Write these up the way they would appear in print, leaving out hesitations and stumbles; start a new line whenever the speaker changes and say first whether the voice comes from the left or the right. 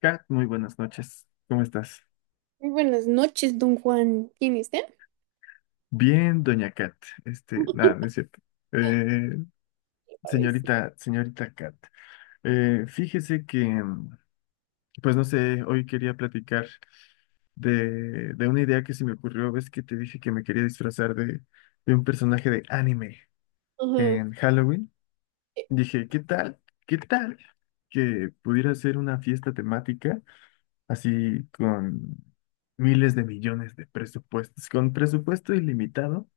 left: Kat, muy buenas noches. ¿Cómo estás?
right: Muy buenas noches, don Juan. ¿Quién es está?
left: Bien, doña Kat. Este, nada, no es cierto. Eh,
right: A ver si-
left: señorita, señorita Kat, fíjese que, pues no sé, hoy quería platicar de una idea que se me ocurrió. Ves que te dije que me quería disfrazar de un personaje de anime
right: Ajá.
left: en Halloween.
right: Eh,
left: Dije, ¿qué tal? ¿Qué tal? Que pudiera ser una fiesta temática así con miles de millones de presupuestos, con presupuesto ilimitado.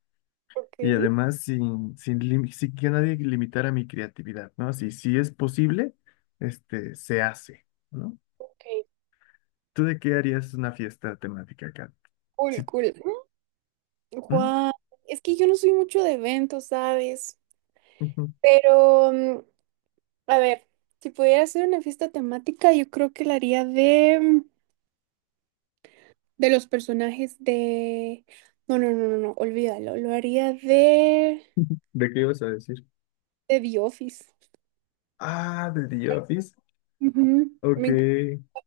right: Ok,
left: Y además sin que nadie limitara mi creatividad, ¿no? Si es posible, este, se hace, ¿no?
right: ok.
left: ¿Tú de qué harías una fiesta temática acá?
right: Cool,
left: Sí.
right: cool.
left: ¿Mm?
right: Juan, es que yo no soy mucho de eventos, ¿sabes?
left: Ujú.
right: Pero, a ver, si pudiera hacer una fiesta temática, yo creo que la haría de los personajes de... No, no, no, no, no, olvídalo. Lo haría
left: ¿De qué ibas a decir?
right: de The Office.
left: Ah, de The Office.
right: Ujú.
left: Ok,
right: Me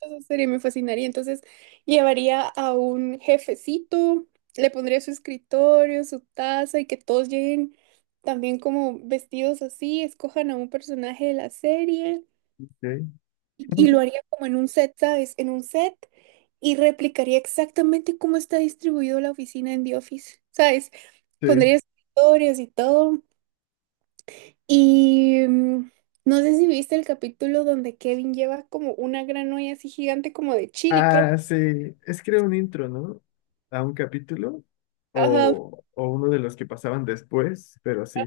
right: Esa serie me fascinaría. Entonces, llevaría a un jefecito, le pondría su escritorio, su taza y que todos lleguen también como vestidos así, escojan a un personaje de la serie
left: ok.
right: y lo haría como en un set, ¿sabes? En un set y replicaría exactamente cómo está distribuido la oficina en The Office, ¿sabes?
left: Sí.
right: Pondría escritorios y todo. Y no sé si viste el capítulo donde Kevin lleva como una gran olla así gigante como de chili, creo.
left: Ah, sí. Es que era un intro, ¿no? A un capítulo
right: Ajá,
left: o uno de los que pasaban después, pero sí.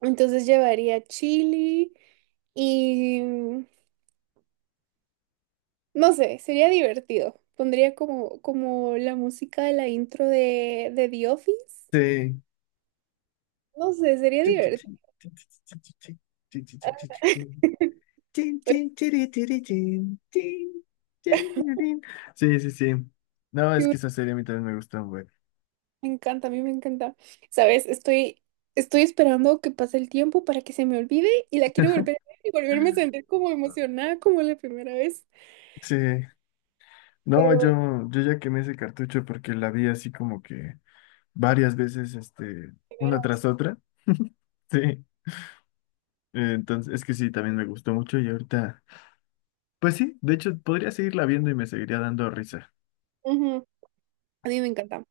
right: entonces llevaría chili y no sé, sería divertido. Pondría como, como la música de la intro de The Office.
left: Sí.
right: No sé, sería divertido.
left: Chin,
right: Ay,
left: chin, chiri, chiri, chin, chin, chiri, chiri, chin. Sí, sí, sí. No,
right: Sí,
left: es
right: güey,
left: que esa serie a mí también me gusta, güey.
right: me encanta, a mí me encanta. ¿Sabes? Estoy, estoy esperando que pase el tiempo para que se me olvide y la quiero volver a ver y volverme a sentir como emocionada como la primera vez.
left: Sí. No,
right: Pero la
left: yo ya quemé ese cartucho porque la vi así como que varias veces, este,
right: primera.
left: una tras otra. Sí. Entonces, es que sí, también me gustó mucho y ahorita, pues sí, de hecho, podría seguirla viendo y me seguiría dando risa.
right: Ujú, a mí me encanta.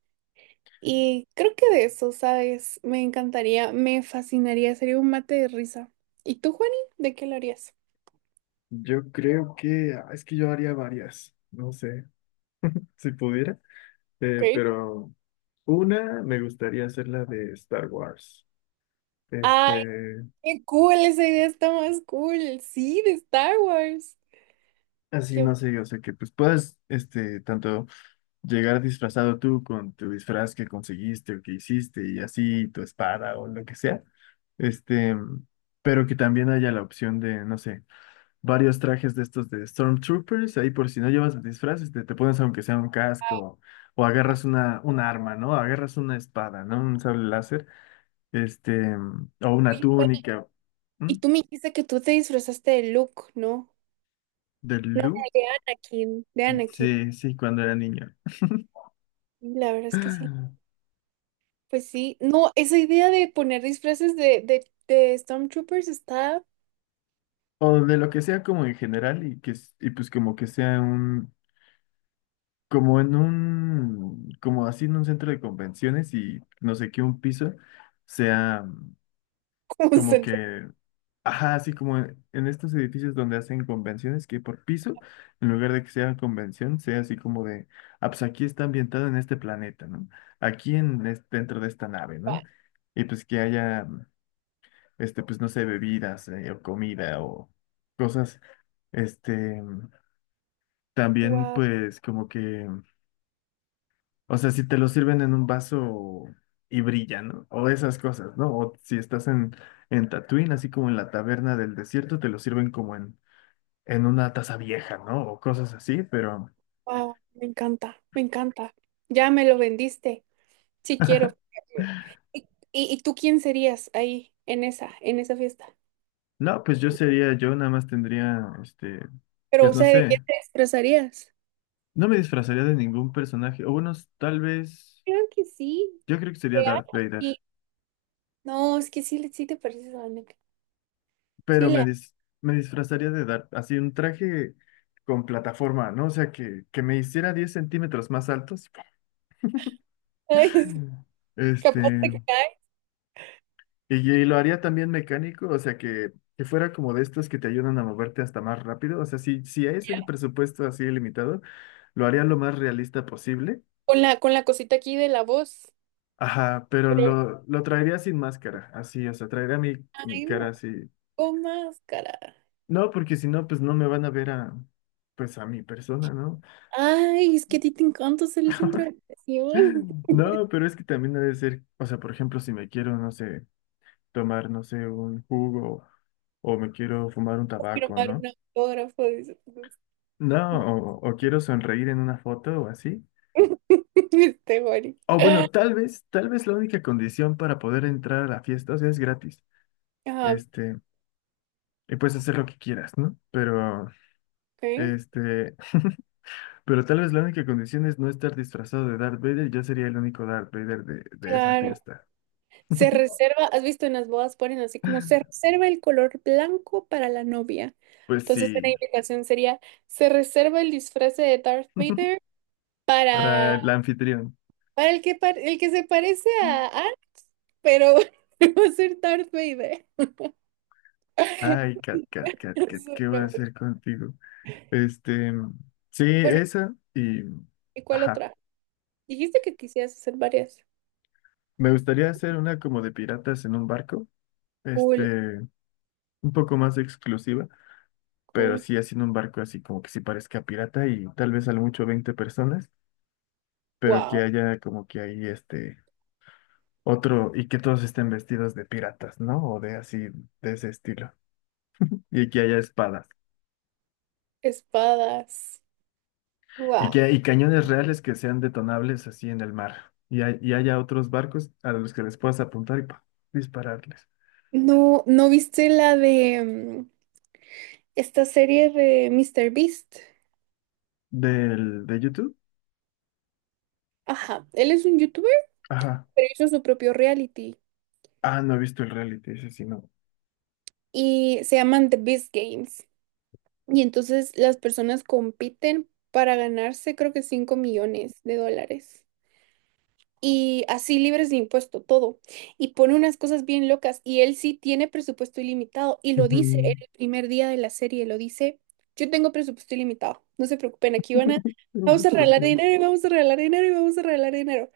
right: Y creo que de eso, ¿sabes? Me encantaría, me fascinaría, sería un mate de risa. ¿Y tú, Juani? ¿De qué lo harías?
left: Yo creo que, ah, es que yo haría varias, no sé, si pudiera.
right: Ok.
left: Pero una me gustaría hacer la de Star Wars.
right: ¡Ay,
left: Este,
right: qué cool! Esa idea está más cool. Sí, de Star Wars.
left: así
right: Qué
left: no sé, o sea que pues puedas, este, tanto llegar disfrazado tú con tu disfraz que conseguiste o que hiciste y así tu espada o lo que sea. Este, pero que también haya la opción de, no sé, varios trajes de estos de Stormtroopers, ahí por si no llevas el disfraz, este, te pones aunque sea un casco o agarras un arma, ¿no? Agarras una espada, ¿no? Un sable láser, este, o una
right: Oye, Juani,
left: túnica.
right: y
left: ¿M?
right: tú me dijiste que tú te disfrazaste de Luke, ¿no?
left: de
right: No,
left: Lu,
right: de Anakin, de Anakin.
left: sí, sí, cuando era niño.
right: Sí, la verdad es que sí. Pues sí. No, esa idea de poner disfraces de Stormtroopers está
left: O de lo que sea como en general y que s- y pues como que sea un como en un como así en un centro de convenciones y no sé qué un piso sea
right: como
left: como
right: central.
left: que, ajá, así como en estos edificios donde hacen convenciones, que por piso, en lugar de que sea convención, sea así como de, ah, pues aquí está ambientado en este planeta, ¿no? Aquí en, es- dentro de esta nave, ¿no? Y pues que haya, este, pues no sé, bebidas, o comida o cosas, este, también
right: Wow,
left: pues como que... O sea, si te lo sirven en un vaso y brilla, ¿no? O esas cosas, ¿no? O si estás en Tatooine, así como en la taberna del desierto, te lo sirven como en una taza vieja, ¿no? O cosas así, pero
right: wow. Me encanta, me encanta. Ya me lo vendiste. Sí quiero. ¿Y, y tú quién serías ahí en esa fiesta?
left: no, pues yo sería, yo nada más tendría, este,
right: Pero,
left: pues
right: o
left: no
right: sea, ¿de qué
left: sé,
right: te disfrazarías?
left: no me disfrazaría de ningún personaje, o bueno, tal vez,
right: Claro que sí,
left: yo creo que sería
right: de
left: Darth Vader,
right: Anakin. No, es que sí, le- sí te pareces a Anakin. Sí
left: pero
right: le haces.
left: me disfrazaría de Darth, así un traje con plataforma, ¿no? O sea, que me hiciera 10 centímetros más altos. Este,
right: Capaz te cae.
left: y lo haría también mecánico, o sea, que fuera como de estos que te ayudan a moverte hasta más rápido. O sea, si es el presupuesto así limitado, lo haría lo más realista posible.
right: Con la cosita aquí de la voz.
left: Ajá, pero
right: Pero,
left: lo traería sin máscara, así, o sea, traería mi
right: ay,
left: cara
right: no,
left: así.
right: con máscara.
left: No, porque si no, pues no me van a ver a, pues a mi persona, ¿no?
right: Ay, es que a ti te encanta ser el centro de atención.
left: No, pero es que también debe ser, o sea, por ejemplo, si me quiero, no sé, tomar, no sé, un jugo o me quiero fumar un tabaco,
right: Firmar
left: ¿no?
right: un autógrafo. Dice,
left: No, o quiero sonreír en una foto o así.
right: este, Juani.
left: O bueno, tal vez la única condición para poder entrar a la fiesta, o sea, es gratis.
right: Ajá,
left: Este, y puedes hacer lo que quieras, ¿no? Pero,
right: ok.
left: este, pero tal vez la única condición es no estar disfrazado de Darth Vader. Yo sería el único Darth Vader de esa
right: Claro.
left: fiesta.
right: Se reserva, has visto en las bodas ponen así como se reserva el color blanco para la novia.
left: Pues
right: Entonces, la
left: sí,
right: indicación sería, se reserva el disfraz de Darth Vader para,
left: para el anfitrión.
right: para el que, par- el que se parece a Ant, pero va a ser Darth Vader.
left: Ay, Cat, Cat, Cat, Cat, ¿qué voy a hacer contigo? Este, sí,
right: Bueno,
left: esa y,
right: ¿y cuál
left: ajá.
right: otra? Dijiste que quisieras hacer varias.
left: Me gustaría hacer una como de piratas en un barco,
right: Cool,
left: este, un poco más exclusiva, pero
right: cool.
left: sí haciendo un barco así como que sí parezca pirata y tal vez a lo mucho 20 personas, pero que
right: Wow,
left: haya como que ahí este otro y que todos estén vestidos de piratas, ¿no? O de así, de ese estilo. Y que haya espadas
right: espadas.
left: y que
right: Wow.
left: y cañones reales que sean detonables así en el mar. Y, hay- y haya otros barcos a los que les puedas apuntar y pa, dispararles.
right: No, ¿no viste la de esta serie de Mr. Beast?
left: Del, de YouTube.
right: Ajá, él es un youtuber,
left: Ajá.
right: pero hizo su propio reality
left: Ah, no he visto el reality, ese sí, no.
right: y se llaman The Beast Games. Y entonces las personas compiten para ganarse creo que 5 millones de dólares. Y así libres de impuesto, todo. Y pone unas cosas bien locas. Y él sí tiene presupuesto ilimitado. Y lo dice en
left: Ujú.
right: el primer día de la serie, lo dice, yo tengo presupuesto ilimitado. No se preocupen, aquí van a,
left: Pero
right: vamos a
left: disculpe.
right: regalar
left: Ujú,
right: dinero y vamos a regalar dinero y vamos a regalar dinero.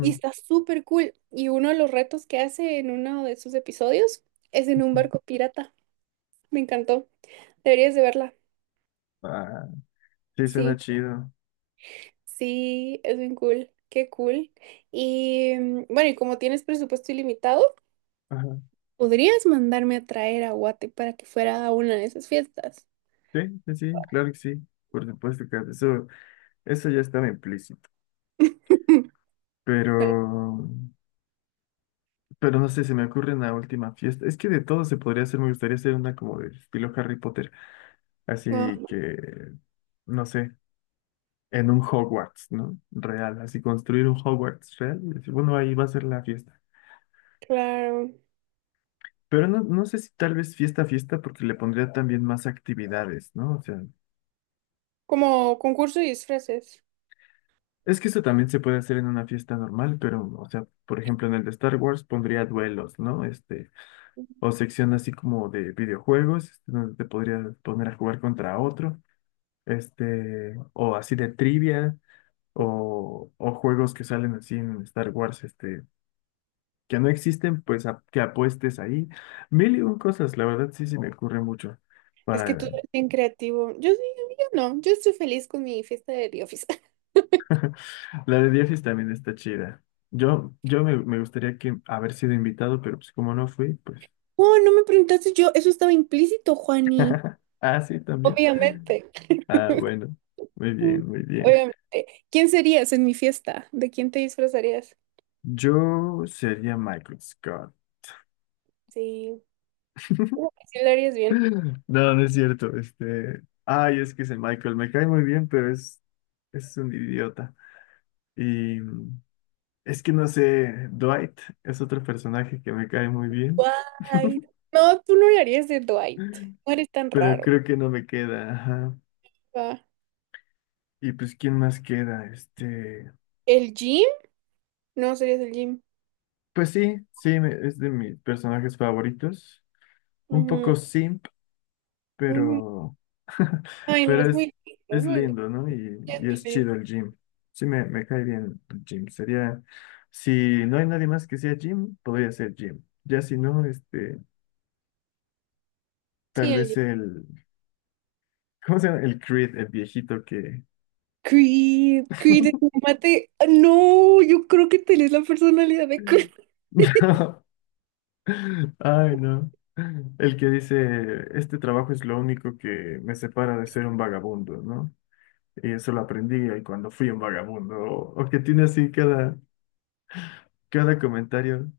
right: Y está súper cool. Y uno de los retos que hace en uno de sus episodios es en un
left: ujú.
right: barco pirata. Me encantó. Deberías de verla.
left: Ah, sí, suena
right: Sí,
left: chido.
right: sí, es bien cool. Qué cool. Y bueno, y como tienes presupuesto ilimitado,
left: Ajá.
right: podrías mandarme a traer a Guate para que fuera a una de esas fiestas.
left: Sí, sí, sí, claro que sí. Por supuesto que eso ya estaba implícito.
right: Vale.
left: Pero, pero no sé, se me ocurre una última fiesta. Es que de todo se podría hacer, me gustaría hacer una como de estilo Harry Potter.
right: Ah,
left: Así que, no sé, en un Hogwarts, ¿no? Real, así construir un Hogwarts real. Y decir, bueno, ahí va a ser la fiesta.
right: claro.
left: Pero no, no sé si tal vez fiesta, fiesta, porque le pondría también más actividades, ¿no? O sea.
right: Como concurso y disfraces.
left: Es que eso también se puede hacer en una fiesta normal, pero, o sea, por ejemplo, en el de Star Wars pondría duelos, ¿no? Este, o sección así como de videojuegos, este, donde te podrías poner a jugar contra otro, este, o así de trivia, o juegos que salen así en Star Wars, este, que no existen, pues a- que apuestes ahí. Mil y un cosas, la verdad sí se me ocurre mucho.
right: Es que tú
left: Para...
right: eres bien creativo. Yo sí, yo no. Yo estoy feliz con mi fiesta de The Office.
left: La de Diefis también está chida. Me gustaría que haber sido invitado, pero pues como no fui, pues.
right: Oh, no me preguntaste yo, eso estaba implícito, Juani.
left: Ah, sí, también.
right: Obviamente,
left: Ah, bueno. Muy
right: mm,
left: bien, muy bien.
right: obviamente. ¿Quién serías en mi fiesta? ¿De quién te disfrazarías?
left: Yo sería Michael Scott.
right: Sí, uh, sí lo harías bien.
left: No, no es cierto. Este. Ay, es que ese Michael me cae muy bien, pero es un idiota. Y mm, es que no sé, Dwight es otro personaje que me cae muy bien,
right: Dwight. No, tú no lo harías de Dwight. No eres tan
left: pero
right: raro.
left: creo que no me queda. Ajá.
right: Ah,
left: Y pues, ¿quién más queda? Este.
right: ¿el Jim? No, serías el Jim.
left: Pues sí, sí, me- es de mis personajes favoritos. Un
right: Ujú,
left: poco sí
right: ujú.
left: pero,
right: Ay, no,
left: pero
right: es muy lindo, es
left: es
right: muy lindo.
left: lindo, ¿no?
right: Ya es
left: Y
right: muy
left: es
right: lindo.
left: chido el gym. Sí, me cae bien el gym. Sería, si no hay nadie más que sea gym, podría ser gym. Ya si no, este, tal
right: Sí, el
left: vez
right: gym.
left: el, ¿cómo se llama? El Creed, el viejito que...
right: Creed, Creed, mate. Ah, no, yo creo que tenés la personalidad de Creed.
left: No, ay, no. El que dice, este trabajo es lo único que me separa de ser un vagabundo, ¿no? Y eso lo aprendí ahí cuando fui un vagabundo. O que tiene así cada, cada comentario.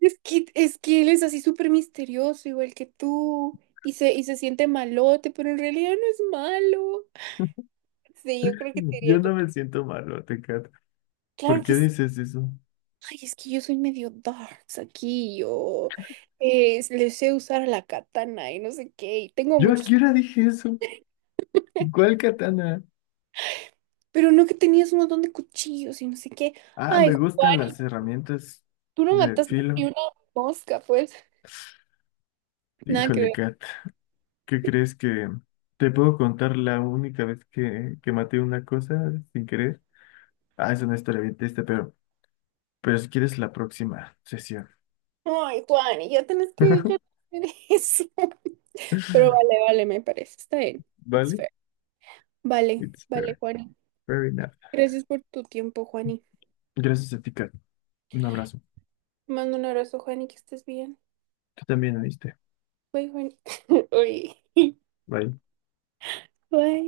right: Es que él es así súper misterioso, igual que tú, y se siente malote, pero en realidad no es malo. Sí, yo creo que te diría,
left: Yo no me siento malo, Tecate. ¿Por
right: claro
left: qué
right: que sí.
left: dices eso?
right: Ay, es que yo soy medio darks aquí, yo le sé usar la katana y no sé qué, y tengo
left: ¿Yo a
right: muchos,
left: qué
right: cu-
left: hora dije eso? ¿Cuál katana?
right: pero no que tenías un montón de cuchillos y no sé qué.
left: Ah,
right: Ay,
left: me
right: Ju-
left: gustan las herramientas
right: tú no
left: de
right: mataste ni
left: filo.
right: una mosca, pues, nada que
left: Híjole,
right: ver.
left: Kat, ¿qué crees que te puedo contar la única vez que maté una cosa sin querer? Ah, es una historia bien triste, pero si quieres la próxima sesión.
right: Ay, Juan, y ya tenés que dejar de hacer eso. Pero vale, vale, me parece, está bien. It's
left: ¿Vale?
right: fair. Vale,
left: It's
right: vale,
left: fair.
right: Juani.
left: Fair enough.
right: Gracias por tu tiempo, Juani.
left: Gracias a ti, Kat. Un abrazo.
right: Te mando un abrazo, Juani, que estés bien.
left: Tú también, ¿oíste?
right: Bye, Juani. Bye.
left: Bye.
right: Bye.